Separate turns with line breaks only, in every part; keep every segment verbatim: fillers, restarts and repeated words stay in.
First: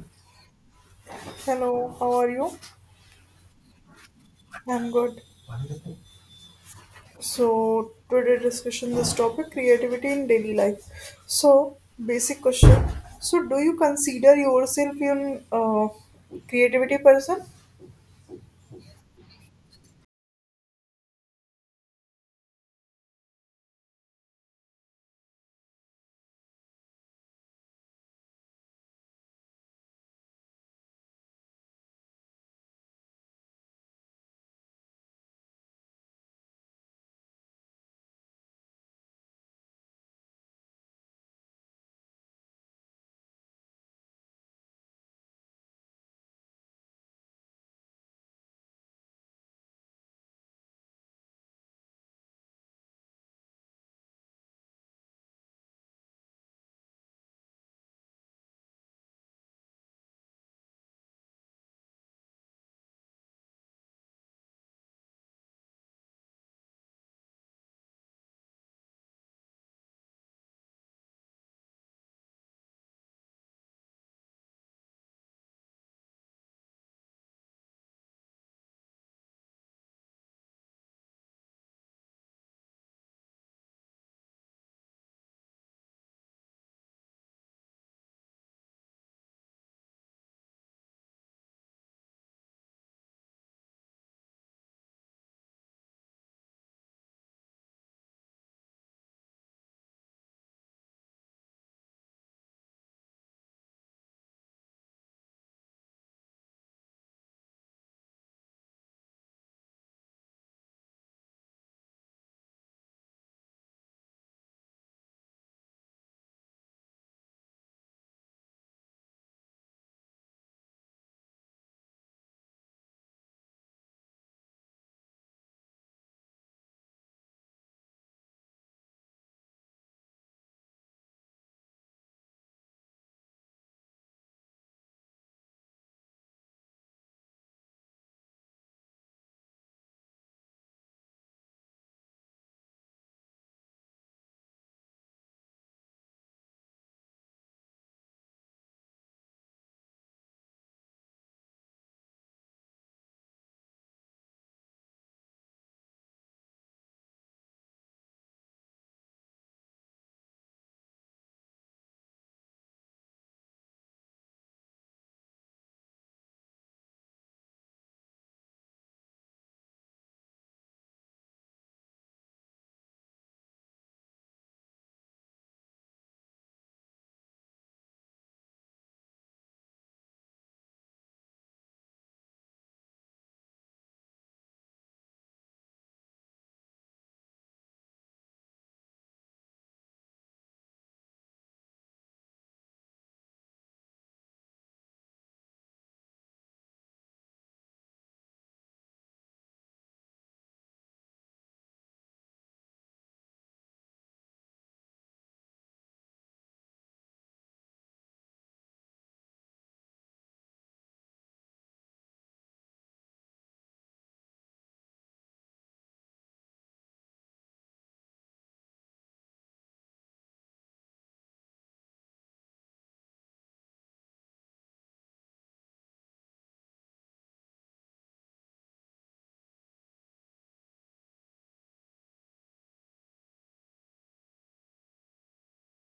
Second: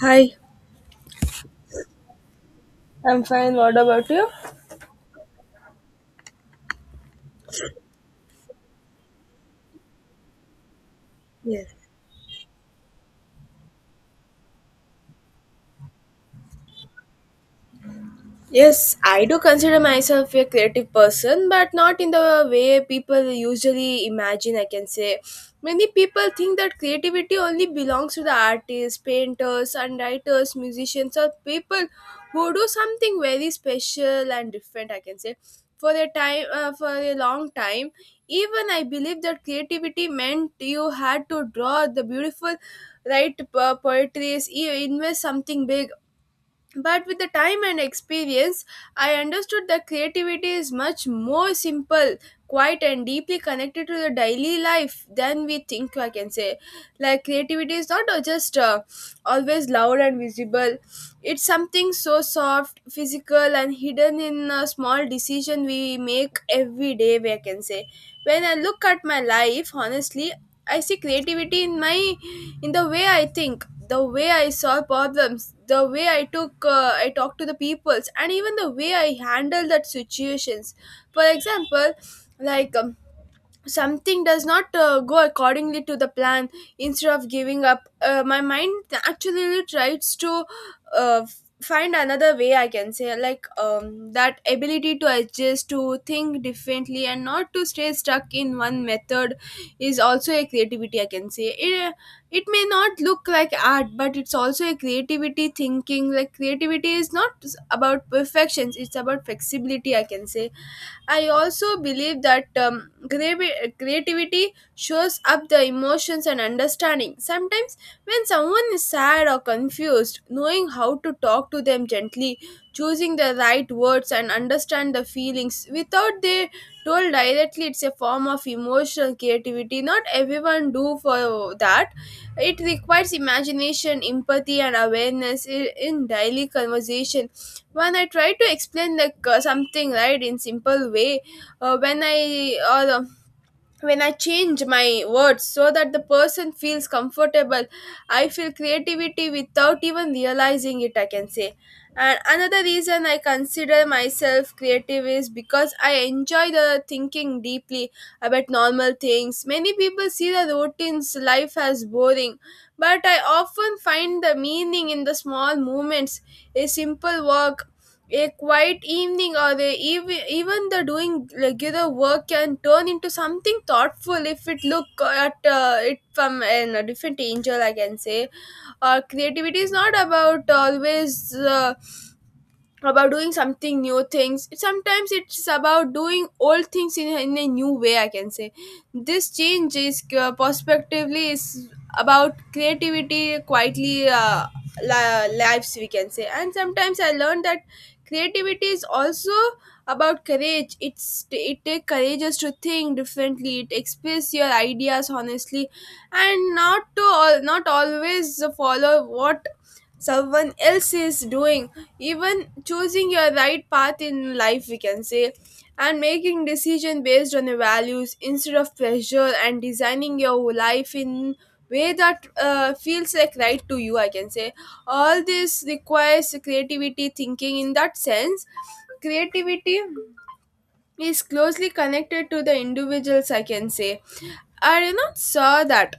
Hi.
Hello, how are you?
I'm fine. What about you?
I'm good. So today discussion this topic creativity in daily life.
Yes.
So basic question. So do you consider yourself in uh, creativity person?
Yes, I do consider myself a creative person, but not in the way people usually imagine. I can say many people think that creativity only belongs to the artists, painters, and writers, musicians, or people who do something very special and different. I can say for a time, uh, for a long time, even I believe that creativity meant you had to draw the beautiful, write po- poetries, you invest something big but with the time and experience I understood that creativity is much more simple, quiet, and deeply connected to the daily life than we think. I can say like creativity is not uh, just uh, always loud and visible. It's something so soft, physical, and hidden in a small decision we make every day. I can say when I look at my life honestly, I see creativity in my, in the way I think, the way I solve problems, the way i took uh, I talk to the peoples, and even the way I handle that situations. For example, like um, something does not uh, go accordingly to the plan. Instead of giving up, uh, my mind actually tries to uh, find another way. I can say like um, that ability to adjust, to think differently, and not to stay stuck in one method is also a creativity. I can say it, uh, it may not look like art, but it's also a creativity thinking. Like creativity is not about perfections, it's about flexibility. I can say I also believe that um, gravi- creativity shows up the emotions and understanding. Sometimes, when someone is sad or confused, knowing how to talk to them gently, choosing the right words, and understand the feelings without they told directly, it's a form of emotional creativity. Not everyone do for that. It requires imagination, empathy, and awareness i- in daily conversation, when I try to explain like uh, something right in simple way, uh, when I or um when I change my words so that the person feels comfortable, I feel creativity without even realizing it. I can say and another reason I consider myself creative is because I enjoy the thinking deeply about normal things. Many people see the routines life as boring, but I often find the meaning in the small moments: a simple walk, a quiet evening, or the ev- even the doing regular work can turn into something thoughtful if it look at uh, it from an, a different angel. I can say uh, creativity is not about always uh, about doing something new things. It- sometimes it's about doing old things in, a- in a new way. I can say this change is uh, prospectively is about creativity quietly, uh, li- lives, we can say. And sometimes I learned that creativity is also about courage. It's it takes courageous to think differently, it express your ideas honestly, and not to all, not always follow what someone else is doing, even choosing your right path in life, we can say, and making decision based on your values instead of pressure, and designing your life in way that uh, feels like right to you. I can say all this requires creativity thinking. In that sense, creativity is closely connected to the individuals. I can say I did not saw that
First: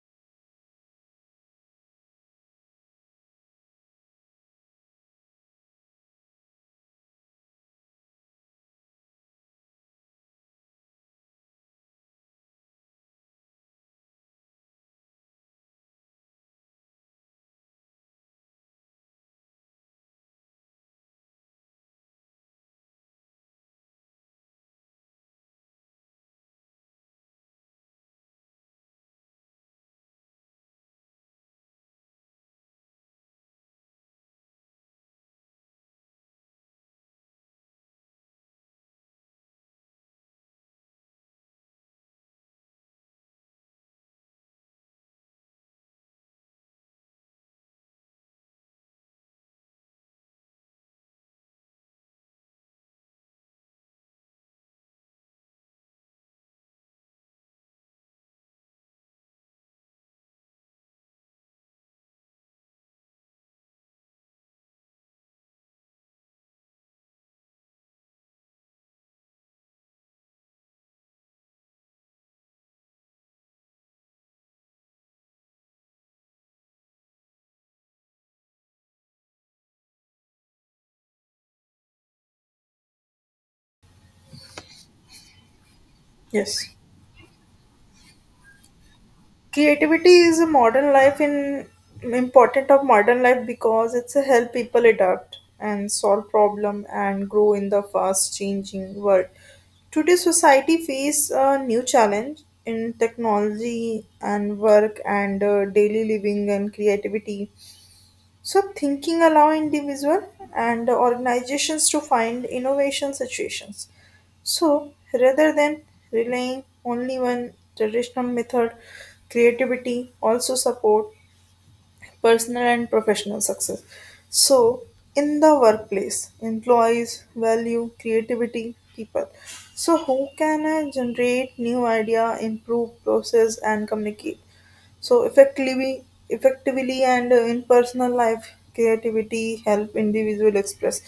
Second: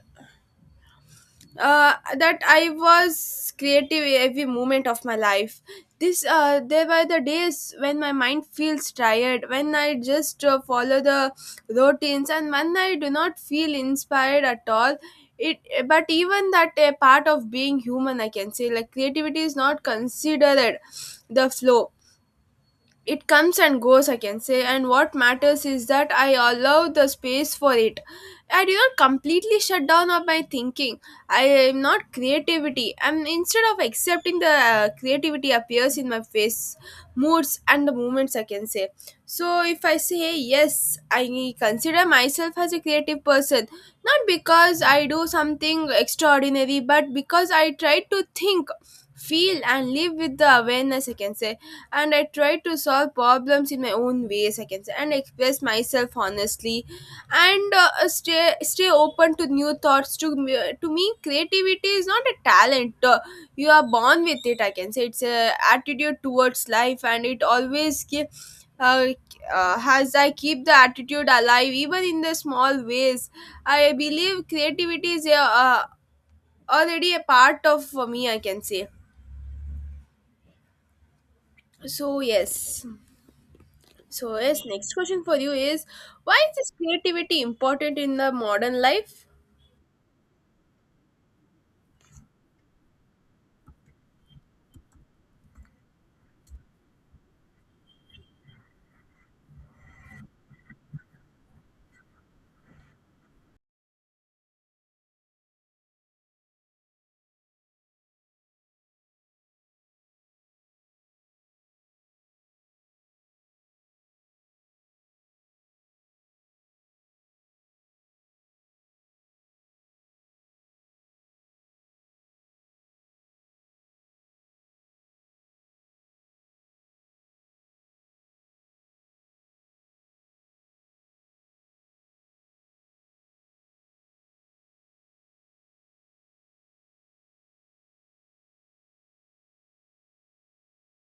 uh, that I was creative every moment of my life. This uh, There were the days when my mind feels tired, when I just uh, follow the routines, and when I do not feel inspired at all. It, but even that a part of being human, I can say, like creativity is not considered the flow, it comes and goes. I can say, and what matters is that I allow the space for it. I do not completely shut down of my thinking. I am not creativity, I'm instead of accepting the uh, creativity appears in my face, moods, and the moments. I can say so if I say yes, I consider myself as a creative person, not because I do something extraordinary, but because I try to think, feel, and live with the awareness. I can say and I try to solve problems in my own ways, I can say, and express myself honestly, and uh, uh, stay stay open to new thoughts. To me- uh, to me, creativity is not a talent. Uh, you are born with it. I can say it's a attitude towards life, and it always give. Uh, uh, as I keep the attitude alive, even in the small ways, I believe creativity is a, uh, already a part of uh, me. I can say so. Yes. So, yes, next question for you is why is this
Yes.
creativity important in the modern life?
Creativity is a modern life in important of modern life because it's a help people adapt and solve problem and grow in the fast changing world today society face a new challenge in technology and work and uh, daily living and creativity so thinking allow individual and organizations to find innovation situations. So rather than relying only on traditional method, creativity also support personal and professional success. So, in the workplace, employees value creativity, people. So, how can I generate new idea, improve process, and communicate? So, effectively, effectively, and uh, in personal life, creativity help individual express.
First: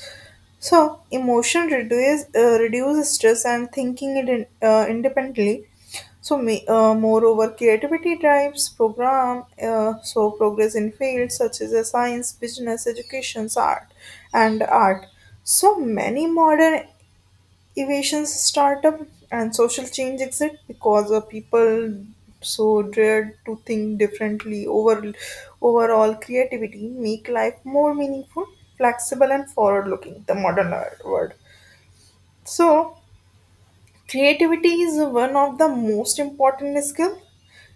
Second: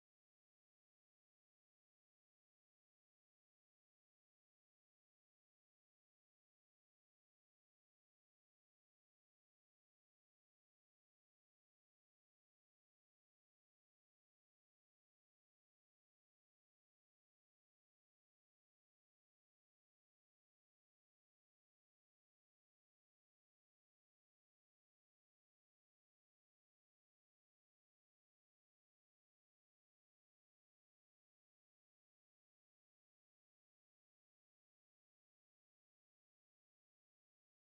So, emotion reduce uh, reduce stress and thinking it in, uh, independently so, ma- uh, moreover, creativity drives program uh, so progress in fields such as uh, science, business, education, art, and art. So many modern innovations, startup, and social change exist because uh, people so dared to think differently. Over overall, creativity make life more meaningful, flexible, and forward-looking. The modern world. So creativity is one of the most important skill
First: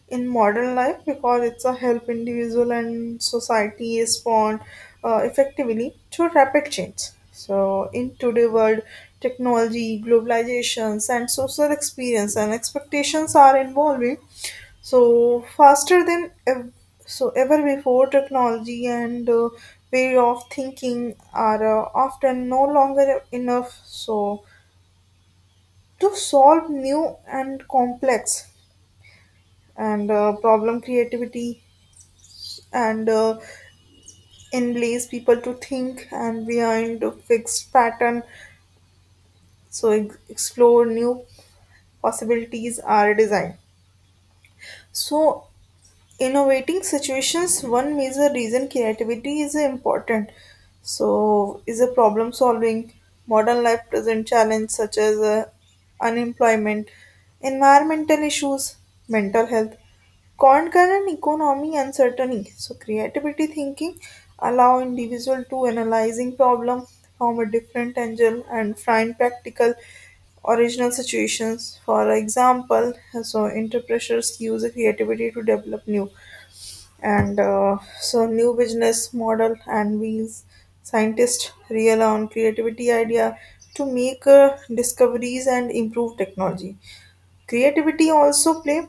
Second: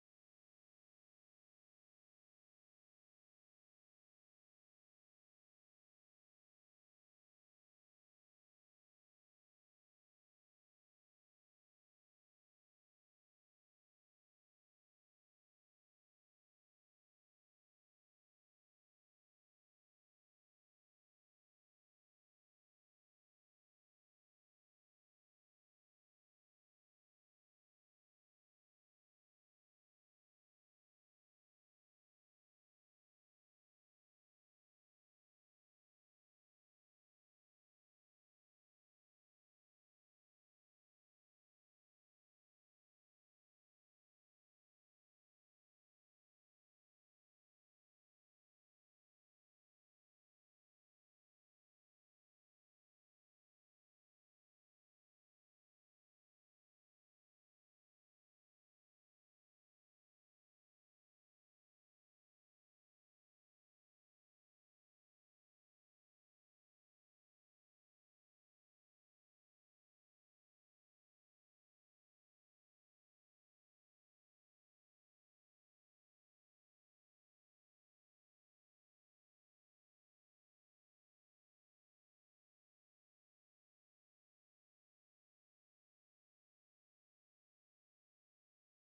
in modern life because it's a help individual and society respond uh, effectively to rapid change so in today world technology globalizations and social experience and expectations are evolving so faster than ev- so ever before technology and uh, way of thinking are uh, often no longer enough so to solve new and complex and uh, problem creativity and uh, enlace people to think and behind a fixed pattern so ex- explore new possibilities are design. So innovating situations one major reason creativity is important so is a problem solving modern life present challenge such as uh, unemployment environmental issues mental health concurrent economy uncertainty so creativity thinking allow individual to analyzing problem from a different angle and find practical original situations. For example, so entrepreneurs use creativity to develop new and uh, so new business model and wheels. Scientists rely on creativity idea to make uh, discoveries and improve technology. Creativity also play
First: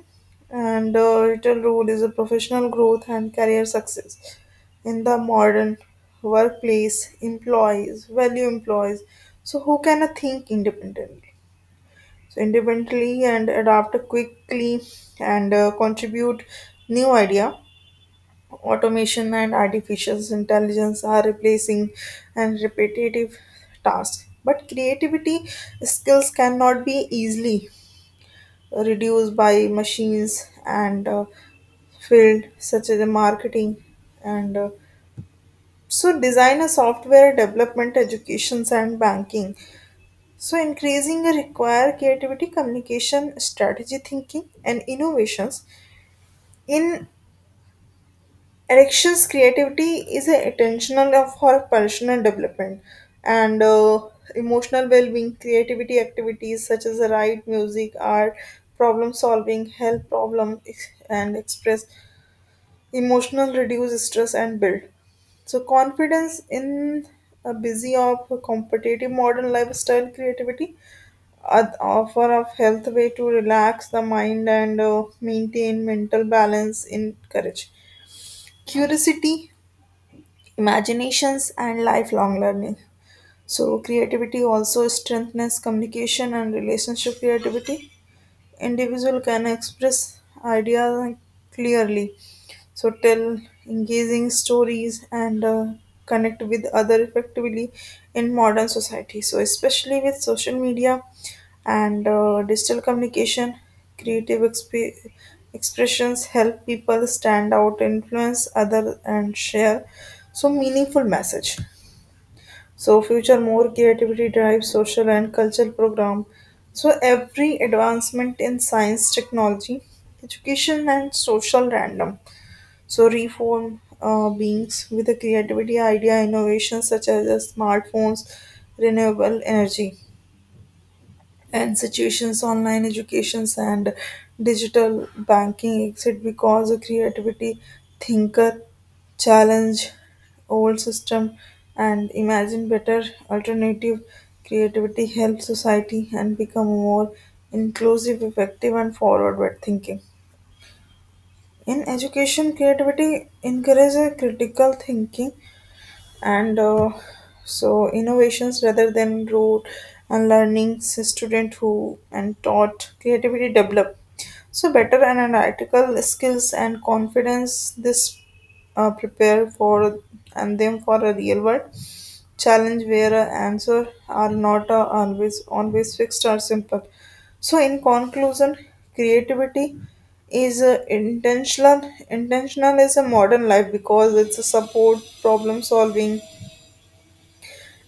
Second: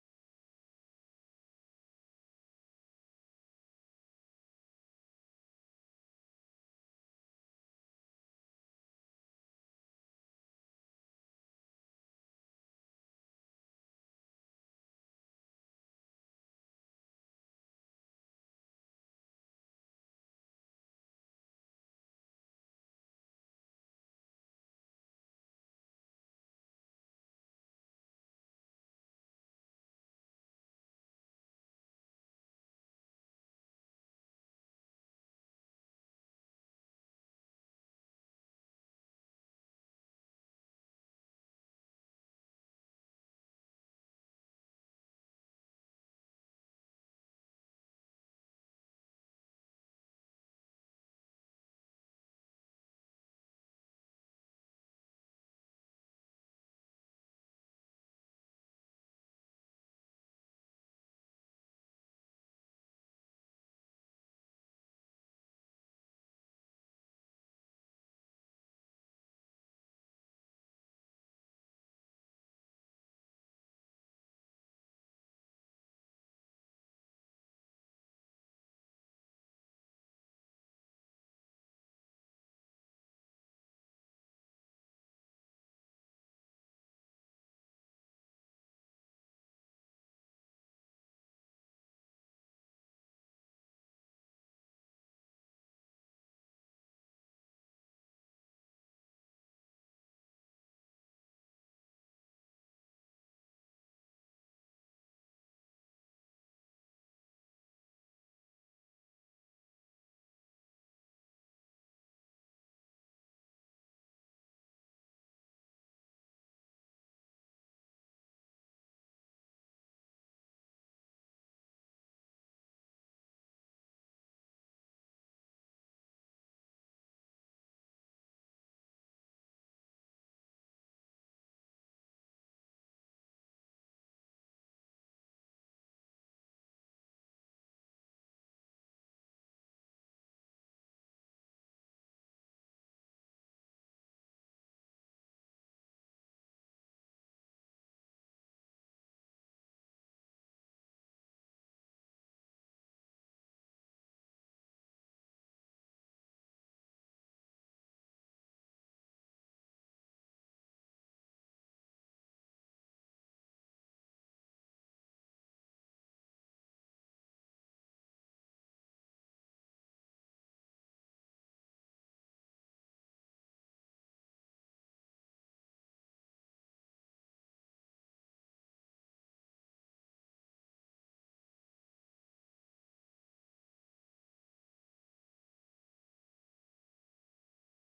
and uh, vital role is a professional growth and career success in the modern workplace. Employees value employees, so who can uh, think independently so independently and adapt quickly and uh, contribute new idea automation and artificial intelligence are replacing and repetitive tasks but creativity skills cannot be easily reduced by machines and uh, field such as the marketing and uh, so design a software development educations and banking so, increasing require creativity, communication, strategy thinking, and innovations. In elections, creativity is a intentional of for personal development and uh, emotional well-being. Creativity activities such as write, music, art, problem solving, help problem ex- and express emotional, reduce stress, and build. So confidence in a busy of competitive modern lifestyle creativity ad- offer of health way to relax the mind and uh, maintain mental balance encourage curiosity imaginations and lifelong learning so creativity also strengthens communication and relationship creativity individual can express ideas clearly so tell engaging stories and uh, connect with other effectively in modern society so especially with social media and uh, digital communication creative exp- expressions help people stand out influence other and share so meaningful message so future more creativity drives social and cultural program so every advancement in science technology education and social random so reform uh, beings with a creativity idea innovation such as the smartphones renewable energy institutions, online educations, and digital banking exist because the creativity thinker challenge old system and imagine better alternative. Creativity helps society and become more inclusive, effective, and forward-thinking. In education, creativity encourages critical thinking and uh, so innovations rather than rote and learnings student who and taught creativity develop so better analytical skills and confidence this uh, prepare for and them for a real world challenge where uh, answer are not uh, always always fixed or simple so in conclusion creativity is uh, intentional intentional is a modern life because it's a support problem solving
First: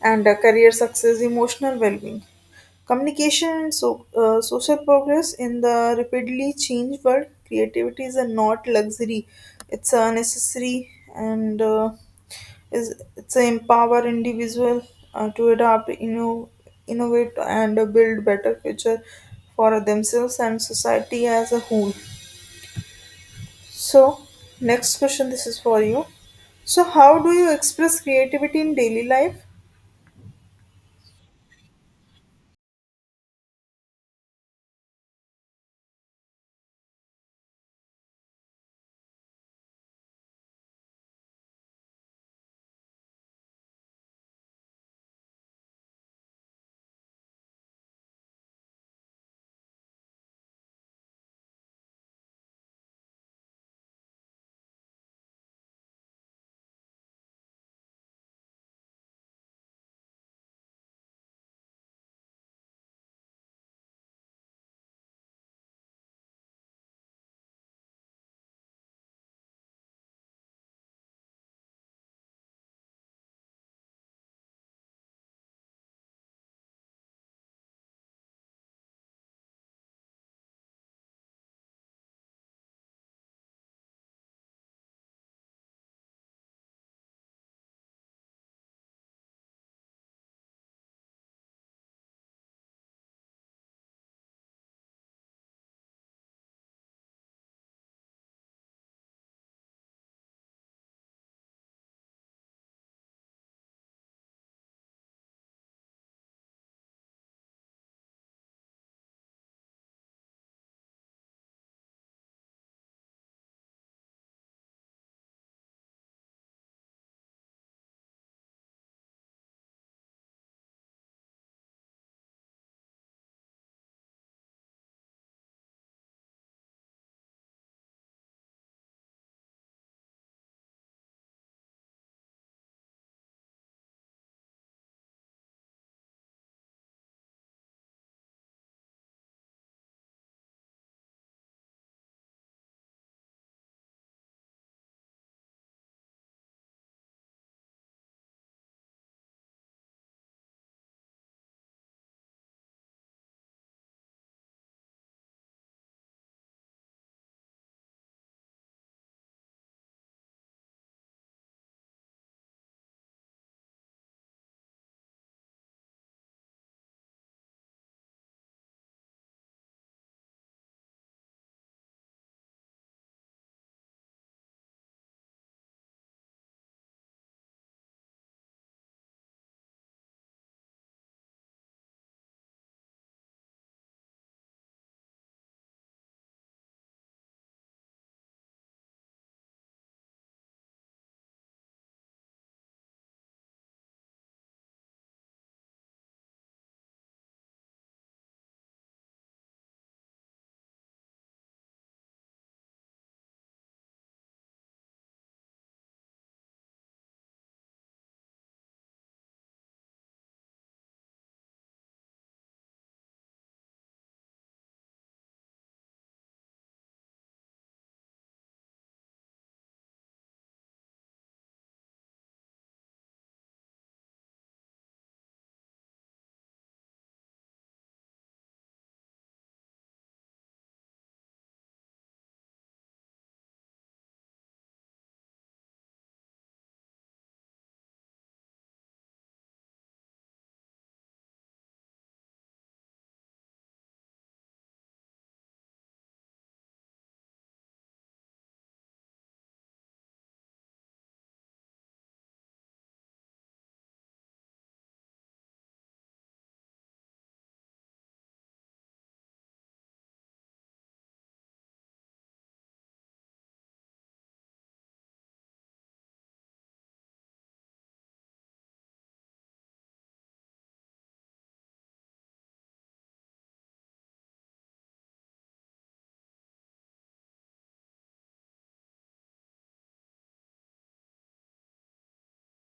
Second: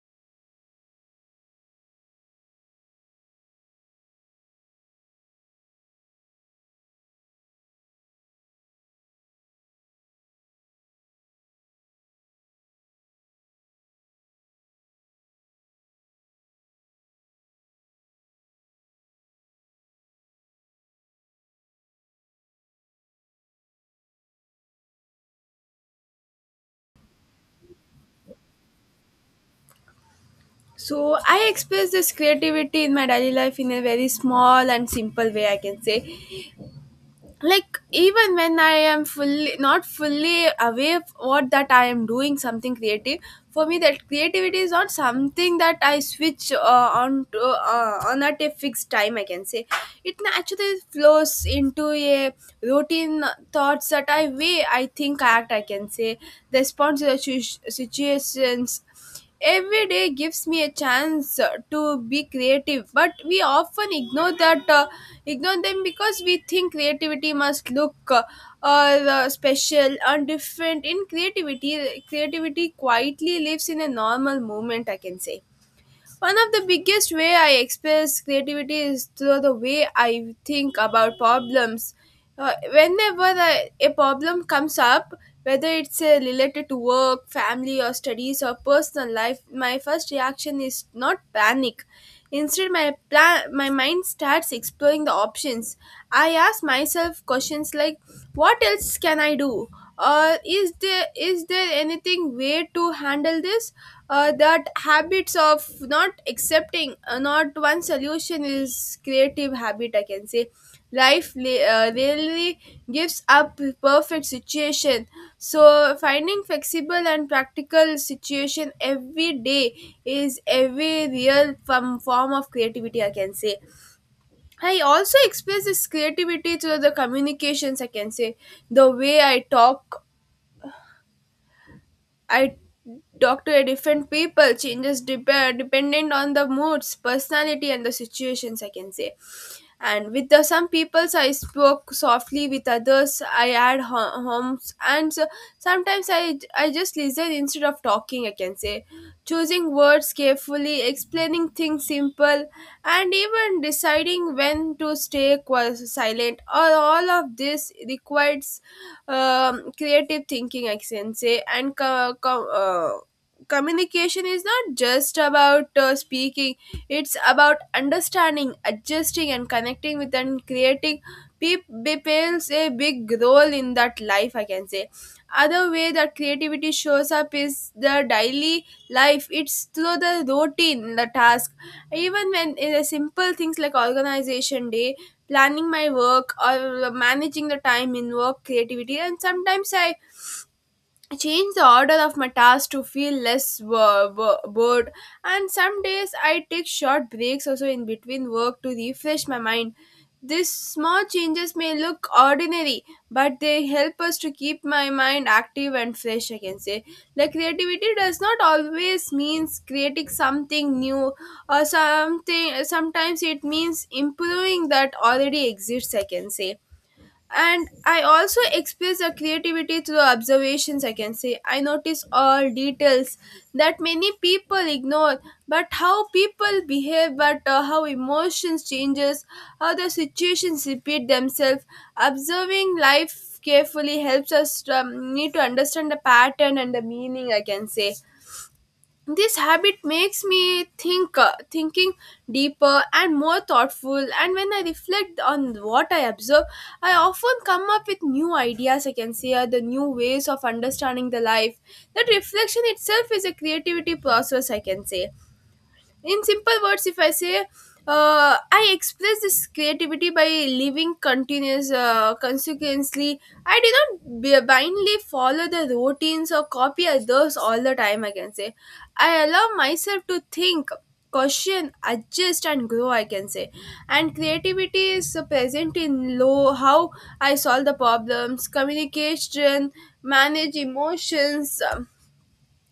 and uh, career success, emotional well-being. Communication and so, uh, social progress in the rapidly changed world, creativity is a not luxury; it's a necessary and uh, is it's a empower individual uh, to adapt, inno- innovate, and uh, build better future for themselves and society as a whole. So, next question, this is for you. So, how do you express creativity in daily life?
So, I express this creativity in my daily life in a very small and simple way, I can say. Like even when I am fully, not fully aware of what that I am doing something creative. For me, that creativity is not something that I switch uh, on to uh, on at a fixed time. I can say it naturally flows into a routine, thoughts that I weigh, I think, act. I can say the response to the situ- situations. Every day gives me a chance uh, to be creative, but we often ignore that, uh, ignore them because we think creativity must look uh, uh, special and different. In creativity, creativity quietly lives in a normal moment. I can say. One of the biggest way I express creativity is through the way I think about problems. Uh, whenever a, a problem comes up, whether it's uh, related to work, family, or studies, or personal life, my first reaction is not panic. Instead, my, plan, my mind starts exploring the options. I ask myself questions like, what else can I do? Or is there is there anything way to handle this? Uh, that habits of not accepting, uh, not one solution is creative habit. I can say life li- uh, really gives up perfect situation. So finding flexible and practical situation every day is every real form form of creativity. I can say. I also express this creativity through the communications. I can say the way I talk, I talk to a different people changes dep- dependent on the moods, personality, and the situations. I can say, and with the, some peoples I spoke softly, with others I had ho- homes, and so, sometimes I I just listen instead of talking. I can say, choosing words carefully, explaining things simple, and even deciding when to stay qu- silent. All all of this requires um, creative thinking, I can say, and co- co- uh, communication is not just about uh, speaking; it's about understanding, adjusting, and connecting with and creating. Pe- pe- plays a big role in that life, I can say. Other way that creativity shows up is the daily life. It's through the routine, the task. Even when in the simple things like organization day, planning my work or managing the time in work, creativity. And sometimes I change the order of my tasks to feel less wo- wo- bored, and some days I take short breaks also in between work to refresh my mind. These small changes may look ordinary, but they help us to keep my mind active and fresh. I can say like creativity does not always means creating something new or something. Sometimes it means improving that already exists. I can say and I also express the creativity through observations. I can say I notice all details that many people ignore, but how people behave, but uh, how emotions changes, how the situations repeat themselves. Observing life carefully helps us to, um, need to understand the pattern and the meaning. I can say this habit makes me think, uh, thinking deeper and more thoughtful, and when I reflect on what I observe, I often come up with new ideas. I can say uh, the new ways of understanding the life, that reflection itself is a creativity process. I can say in simple words if I say, uh, I express this creativity by living continuous, uh, consequently. I do not b- blindly follow the routines or copy others all the time. I can say I allow myself to think, question, adjust, and grow. I can say and creativity is present in low how I solve the problems, communication, manage emotions, um,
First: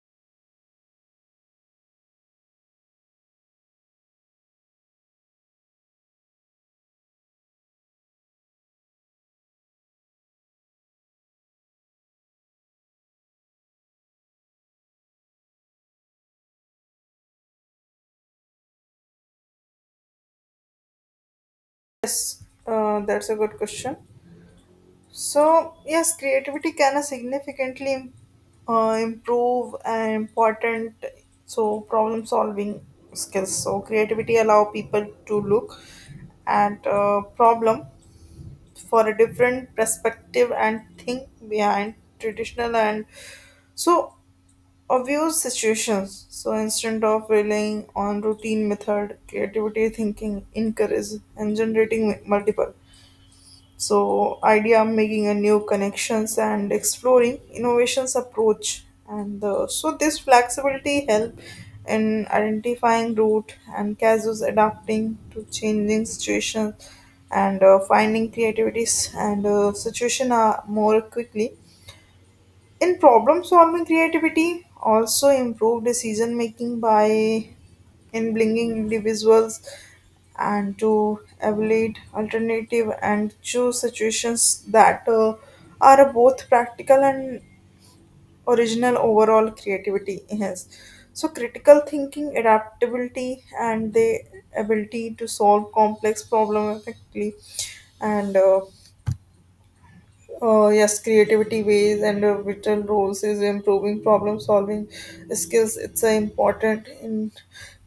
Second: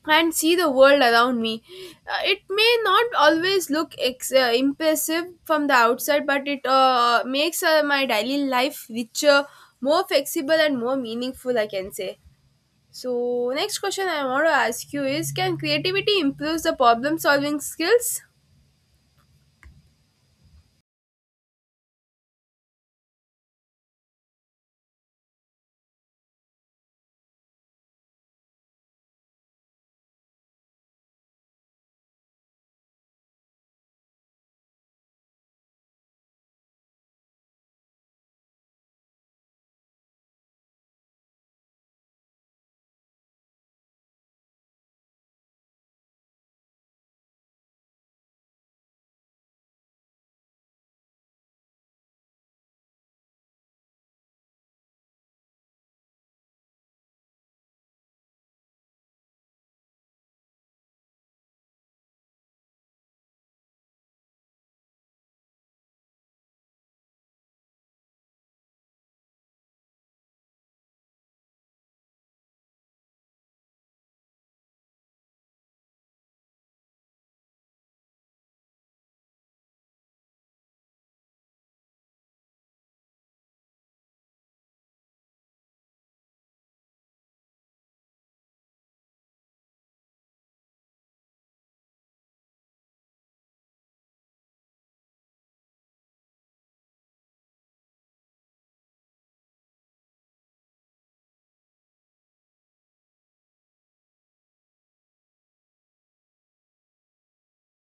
and see the world around me. Uh, it may not always look ex- uh, impressive from the outside, but it uh, makes uh, my daily life richer, more flexible, and more meaningful, I can say. So, next question I want to ask you is can creativity improve the problem solving skills?
Yes, uh, that's a good question. So, yes, creativity can uh, significantly im- uh, improve and important so problem solving skills. So, creativity allow people to look at a problem for a different perspective and think behind traditional and so obvious situations. So, instead of relying on routine method, creativity thinking encourages and generating multiple so idea making a new connections and exploring innovations approach and uh, so this flexibility help in identifying route and casus adapting to changing situations and uh, finding creativities and uh, situation uh, more quickly in problem solving, creativity also improved decision making by enabling individuals and to evaluate alternative and choose situations that uh, are both practical and original overall creativity yes so critical thinking adaptability and the ability to solve complex problem effectively and uh, uh, yes creativity ways and uh, written rules is improving problem solving skills it's uh, important in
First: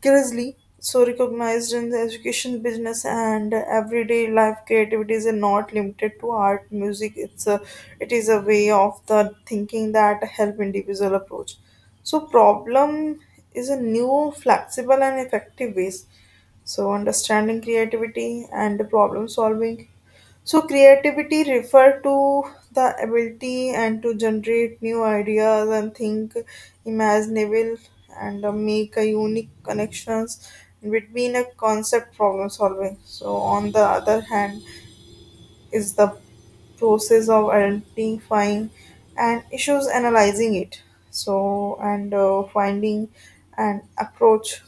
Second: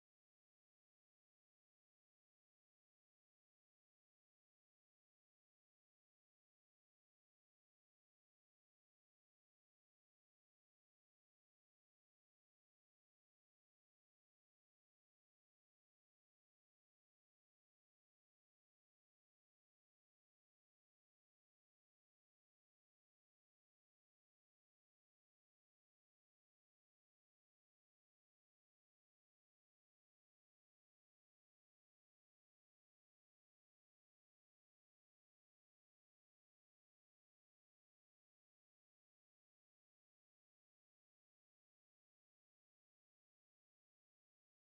curiously so recognized in the education business and everyday life creativity is uh, not limited to art music it's a it is a way of the thinking that help individual approach so problem is a new flexible and effective ways so understanding creativity and problem solving so creativity refer to the ability and to generate new ideas and think imaginable and uh, make a unique connections between a concept problem solving. So on the other hand is the process of identifying and issues analyzing it so and uh, finding an approach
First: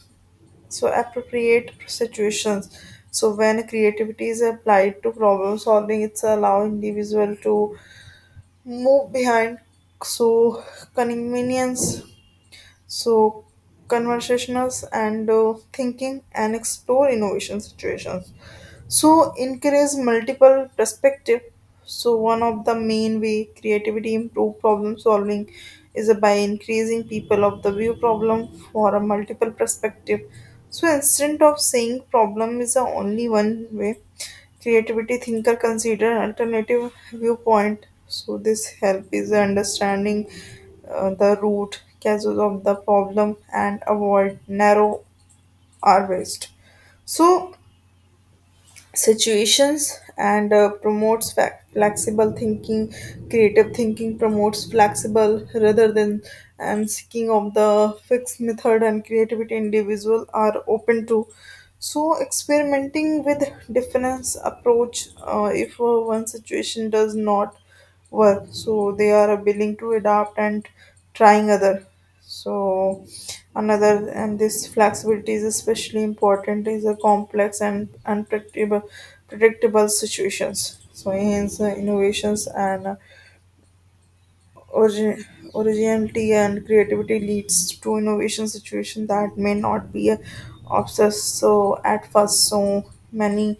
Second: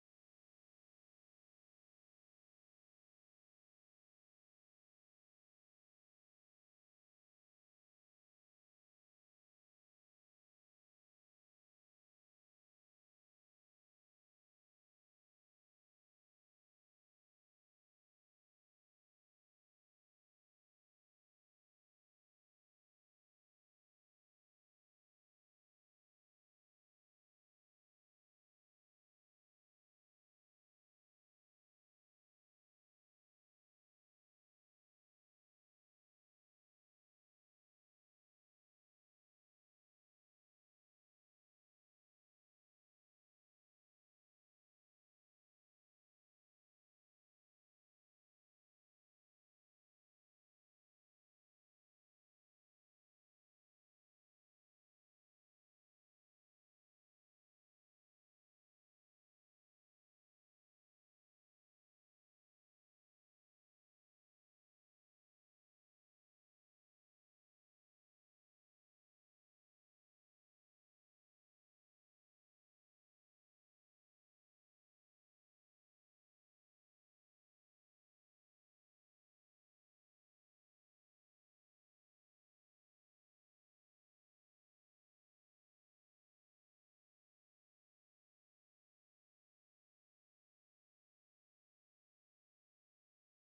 so appropriate situations so when creativity is applied to problem solving it's allow individual to move behind so convenience so conversationals and uh, thinking and explore innovation situations so encourage multiple perspective. So one of the main way creativity improve problem solving is by increasing people of the view problem for a multiple perspective. So instead of saying problem is the only one way, creativity thinker consider alternative viewpoint. So this help is understanding uh, the root causes of the problem and avoid narrow or waste. So situations and uh, promotes fac- flexible thinking creative thinking promotes flexible rather than um, seeking of the fixed method and creativity individual are open to so experimenting with different approach uh, if uh, one situation does not work so they are willing to adapt and trying other so another and this flexibility is especially important is a complex and unpredictable predictable situations. So hence uh, innovations and uh, origin, originality and creativity leads to innovation situation that may not be uh, obsessed so at first so many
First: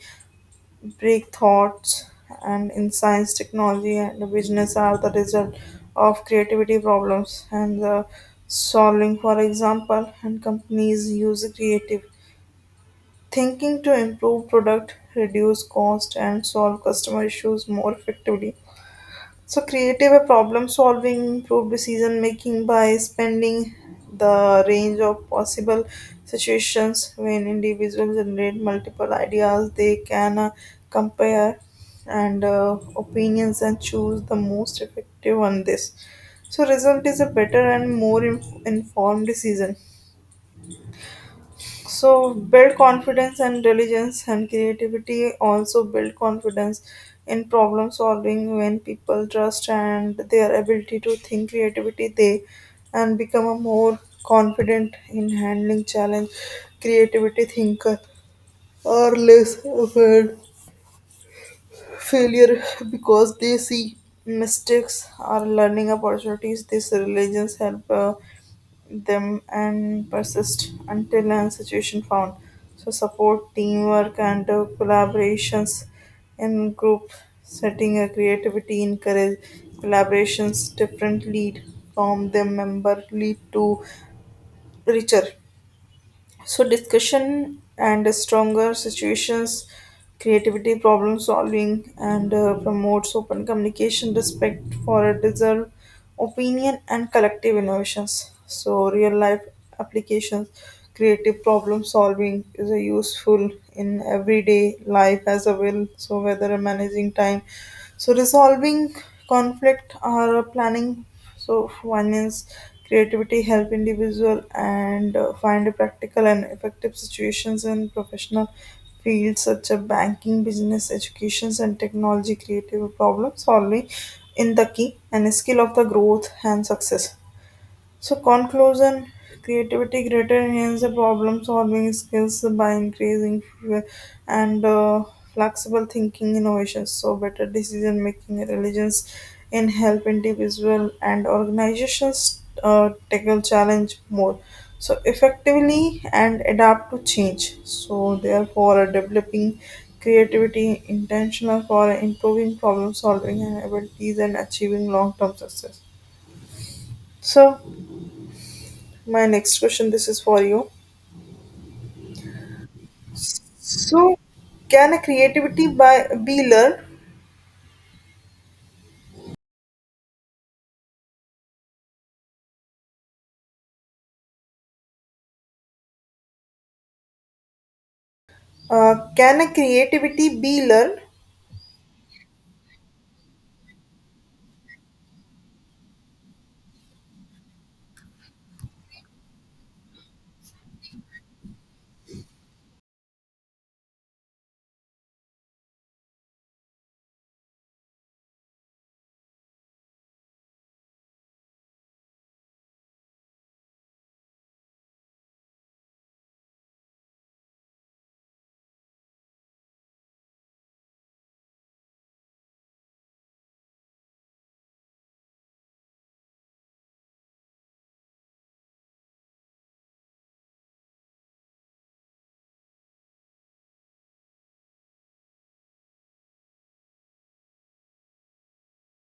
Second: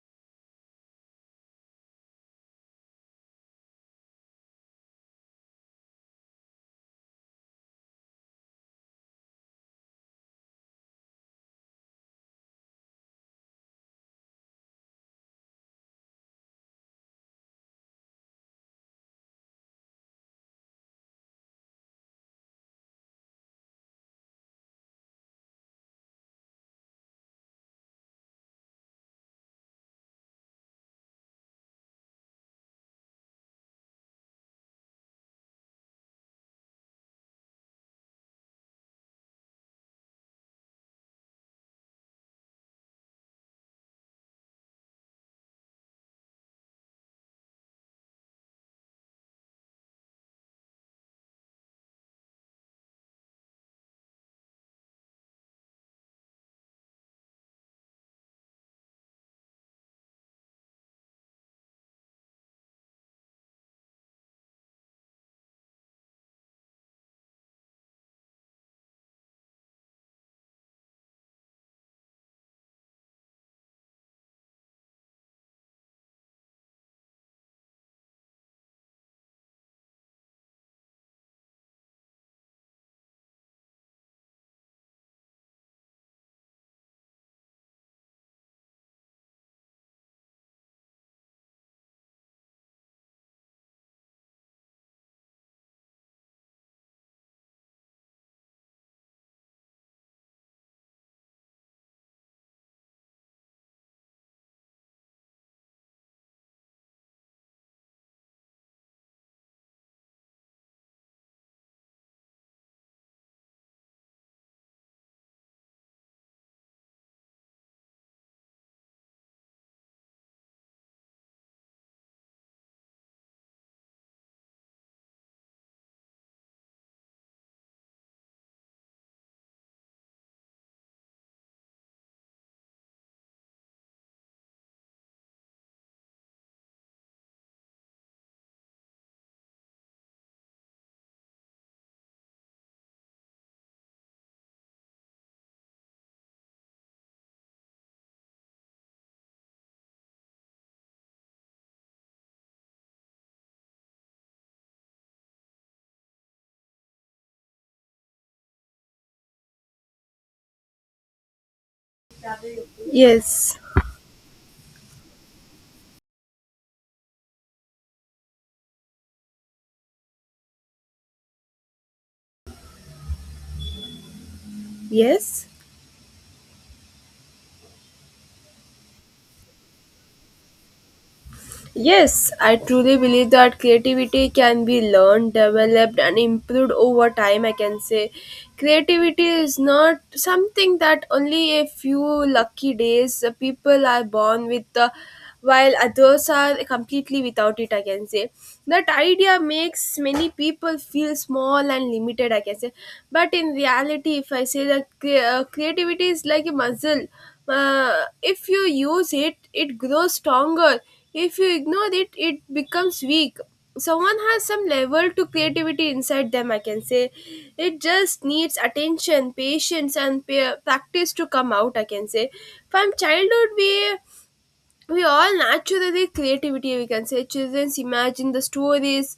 break thoughts and insights, technology and the business are the result of creativity problems and the solving, for example, and companies use creative thinking to improve product, reduce cost and solve customer issues more effectively. So creative problem solving, improved decision making by spending the range of possible situations when individuals generate multiple ideas, they can uh, compare and uh, opinions and choose the most effective on this. So result is a better and more in- informed decision. So build confidence and diligence and creativity also build confidence in problem solving when people trust and their ability to think creativity they and become a more confident in handling challenge creativity thinker are less afraid failure because they see mistakes are learning opportunities this religions help uh, them and persist until an institution found. So support teamwork and uh, collaborations in group setting a creativity encourage collaborations different lead from the member lead to richer so discussion and stronger situations, creativity, problem solving, and uh, promotes open communication, respect for a deserved opinion, and collective innovations. So real life applications, creative problem solving is a useful in everyday life as a will. So whether managing time, so resolving conflict or planning so finance creativity help individual and uh, find practical and effective situations in professional fields such as banking, business, educations, and technology. Creative problem solving in the key and skill of the growth and success. So, conclusion creativity greater enhance the problem solving skills by increasing f- and uh, flexible thinking innovations. So, better decision making intelligence in help individual and organizations uh, tackle challenge more so effectively and adapt to change. So, therefore, developing creativity intentional for improving problem solving and abilities and achieving long term success. So, my next question, this is for you.
Yes,
So, can a creativity by be learned?
yes.
Uh, can a creativity be learned?
Yes, I truly believe that creativity can be learned, developed, and improved over time. I can say creativity is not something that only a few lucky days uh, people are born with, uh, while others are completely without it. I can say that idea makes many people feel small and limited. I can say, but in reality, if I say that cre- uh, creativity is like a muscle. Uh, if you use it, it grows stronger. If you ignore it, it becomes weak. Someone has some level to creativity inside them, I can say. It just needs attention, patience, and pa- practice to come out, I can say. From childhood, we we all naturally creativity, we can say, children imagine the stories,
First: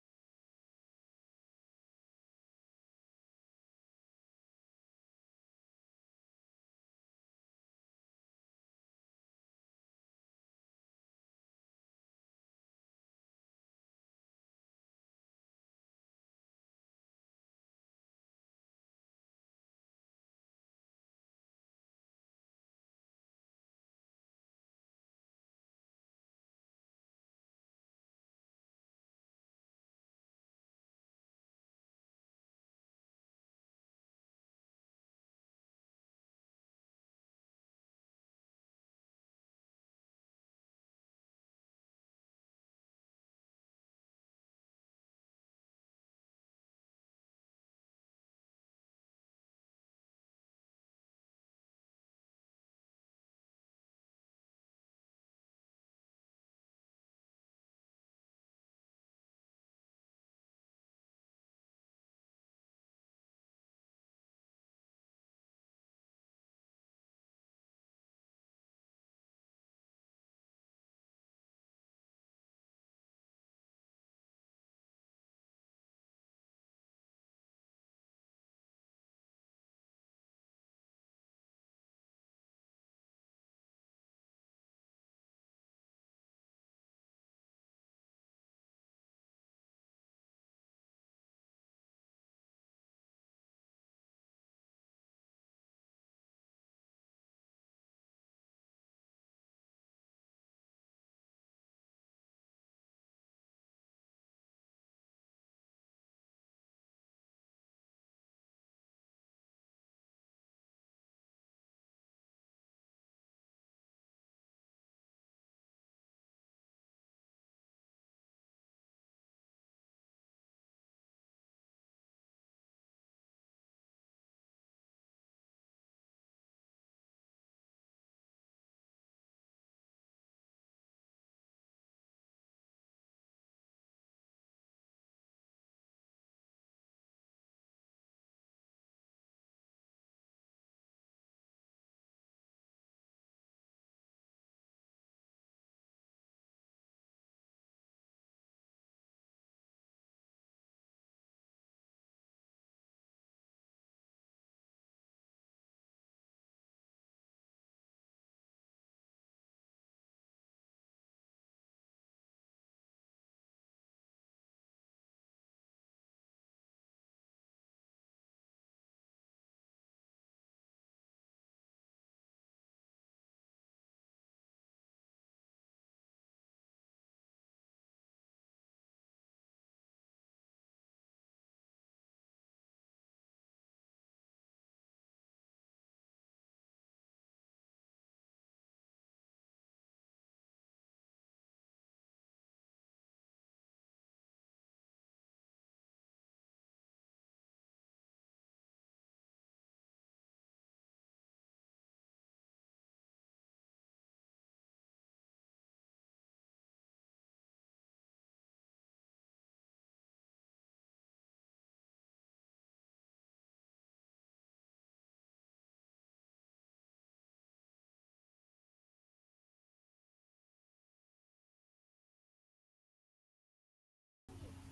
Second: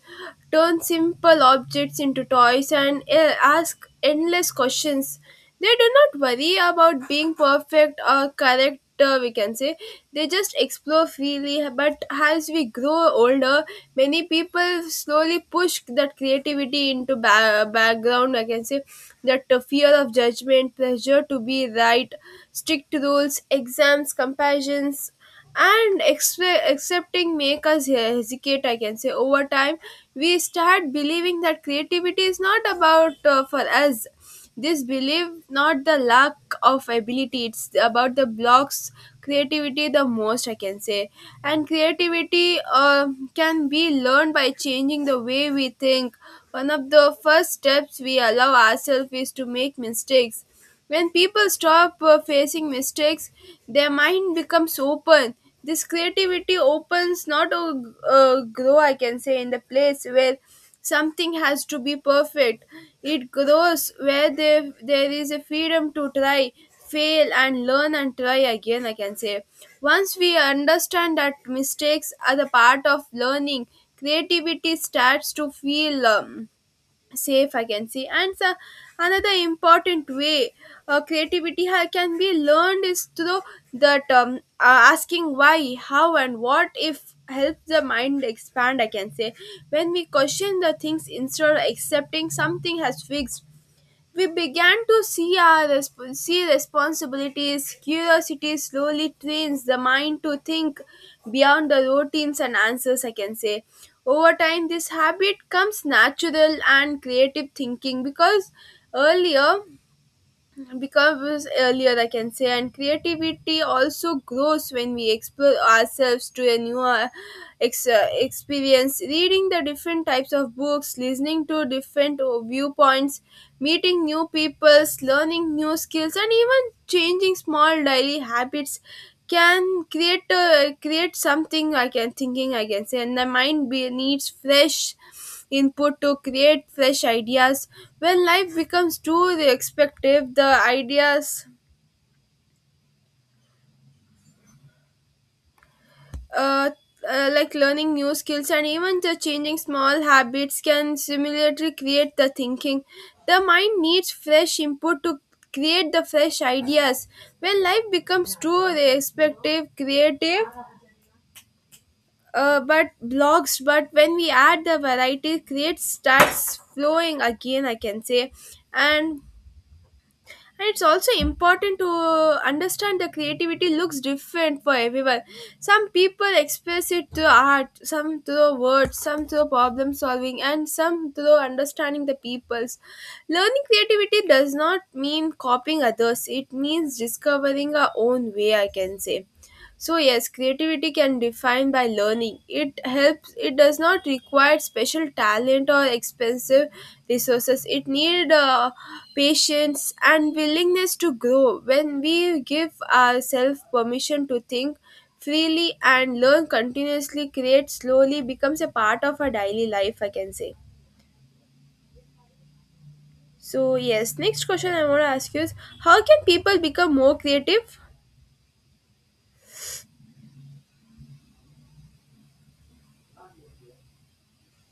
turn simple objects into toys, and eh, ask endless questions. They do not worry about being perfect or correct, uh, we can say. They just explore freely, but as we grow older, many people slowly push that creativity into ba- background, I can say, that the fear of judgment, pressure to be right, strict rules, exams, comparisons, and expe- accepting make us he- hesitate, I can say. Over time we start believing that creativity is not about uh, for us. This belief, not the lack of ability, it's about the blocks creativity the most, I can say. And creativity uh, can be learned by changing the way we think. One of the first steps we allow ourselves is to make mistakes. When people stop uh, facing mistakes, their mind becomes open. This creativity opens, not a uh, grow, I can say, in the place where something has to be perfect. It grows where there, there is a freedom to try, fail, and learn and try again, I can say. Once we understand that mistakes are the part of learning, creativity starts to feel. Um, safe, I can say. And so another important way uh, creativity ha- can be learned is through that um, uh, asking why, how, and what if helps the mind expand, I can say. When we question the things instead of accepting something as fixed, we began to see our resp- see responsibilities. Curiosity slowly trains the mind to think beyond the routines and answers, I can say. Over time this habit comes natural and creative thinking, because earlier becomes earlier, I can say. And creativity also grows when we explore ourselves to a new uh, ex- uh, experience, reading the different types of books, listening to different uh, viewpoints, meeting new peoples, learning new skills, and even changing small daily habits can create uh, create something, I can thinking, I can say. And the mind be, needs fresh input to create fresh ideas. When life becomes too expectative, the ideas uh, uh, like learning new skills and even the changing small habits can similarly create the thinking. The mind needs fresh input to create the fresh ideas. When life becomes too respective, creative, uh, but blocks, but when we add the variety, create starts flowing again, I can say. And and it's also important to understand the creativity looks different for everyone. Some people express it through art, some through words, some through problem solving, and some through understanding the peoples. Learning creativity does not mean copying others, it means discovering our own way, I can say. So yes, creativity can define by learning. It helps. It does not require special talent or expensive resources. It need uh, patience and willingness to grow. When we give ourselves permission to think freely and learn continuously, create slowly becomes a part of our daily life, I can say. So yes, next question I want to ask you is how can people become more creative?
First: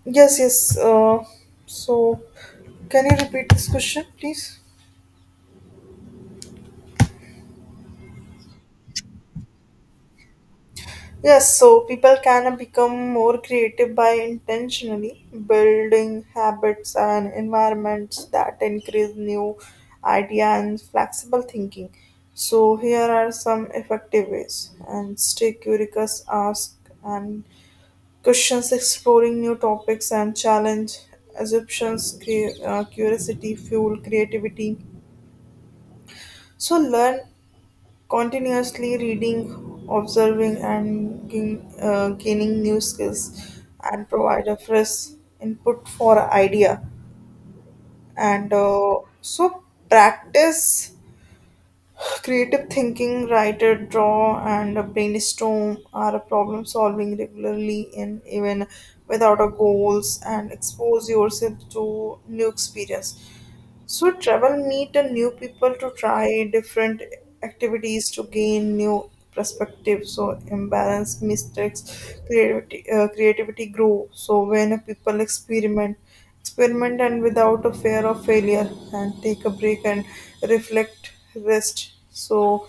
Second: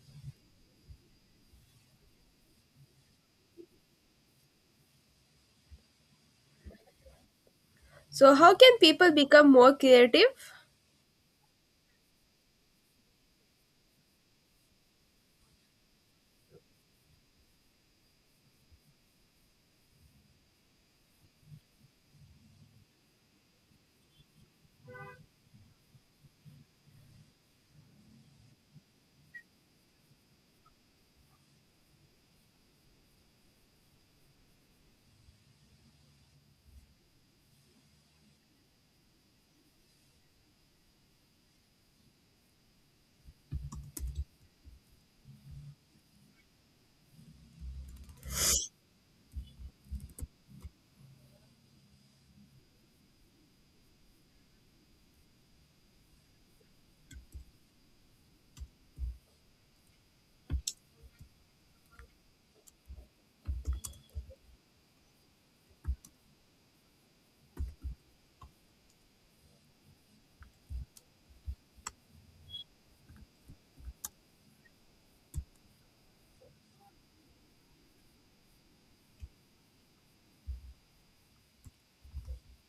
Yes, yes. Uh, so, can you repeat this question, please?
So how can people become more creative?
Yes, so people can become more creative by intentionally building habits and environments that increase new idea and flexible thinking. So here are some effective ways and stay curious, ask and questions exploring new topics and challenge assumptions cre- uh, curiosity fuel creativity so learn continuously reading observing and gain, uh, gaining new skills and provide a fresh input for idea and uh, so practice creative thinking, writer, draw, and brainstorm are problem solving regularly and even without a goals and expose yourself to new experience. So travel meet a new people to try different activities to gain new perspectives. So imbalance mistakes, creativity, uh, creativity grow. So when a people experiment, experiment and without a fear of failure, and take a break and reflect, rest. So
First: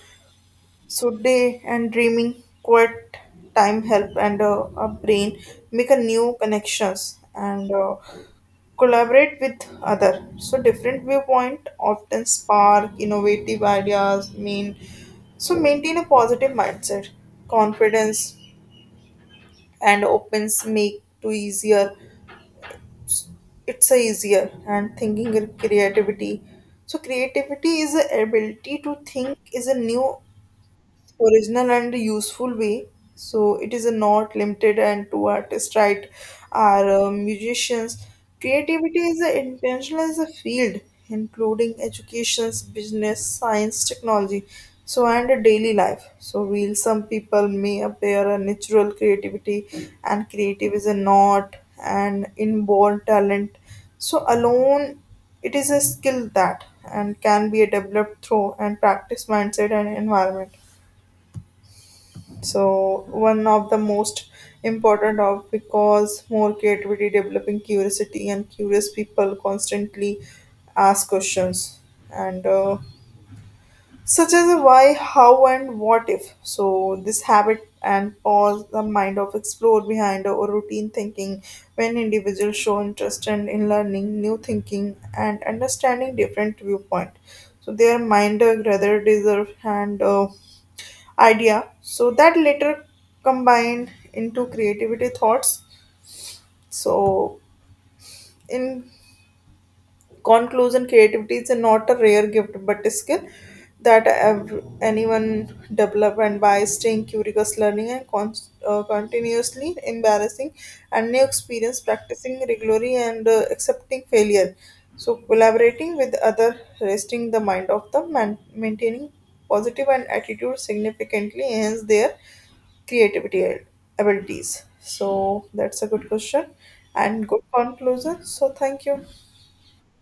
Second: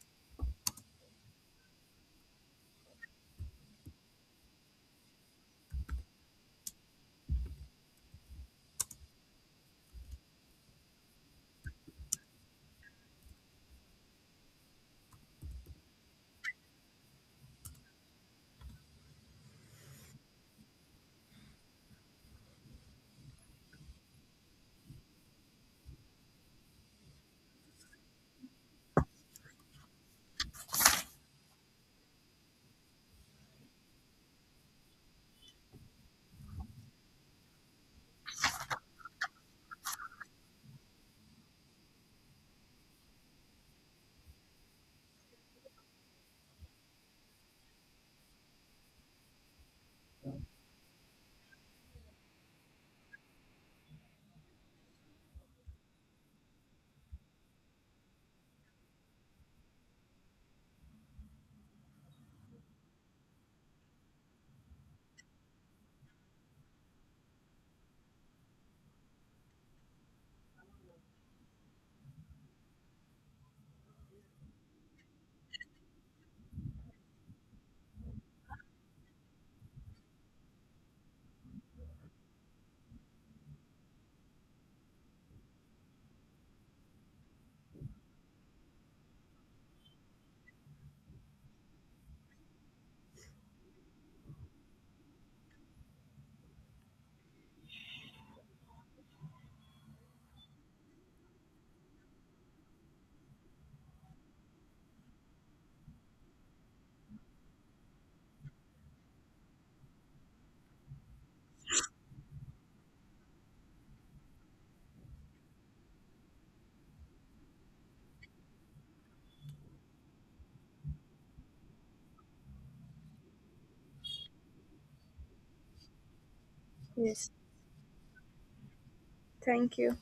so day and dreaming, quiet time help and uh, our brain make a new connections and uh, collaborate with other. So different viewpoint often spark innovative ideas. Mean so maintain a positive mindset, confidence and opens make to easier. It's a easier and thinking and creativity. So creativity is the ability to think is a new original and useful way. So it is not limited and to artists, right? Or uh, musicians. Creativity is a intentional as a field, including educations, business, science, technology, so and a daily life. So while some people may appear a natural creativity and creative is a not an inborn talent. So alone it is a skill that and can be developed through and practice mindset and environment so one of the most important of because more creativity, developing curiosity, and curious people constantly ask questions and uh, such as a why, how, and what if. So this habit and pause the mind of explore behind or routine thinking when individuals show interest and in learning new thinking and understanding different viewpoint so their mind uh, rather deserve and uh, idea so that later combined into creativity thoughts so in conclusion creativity is not a rare gift but a skill that ev- anyone develop and by staying curious learning and con- uh, continuously embarrassing and new experience practicing regularly and uh, accepting failure so collaborating with other resting the mind of the man maintaining positive and attitude significantly enhance their creativity and abilities so that's a good question and
Yes,
good conclusion so thank you.
thank you.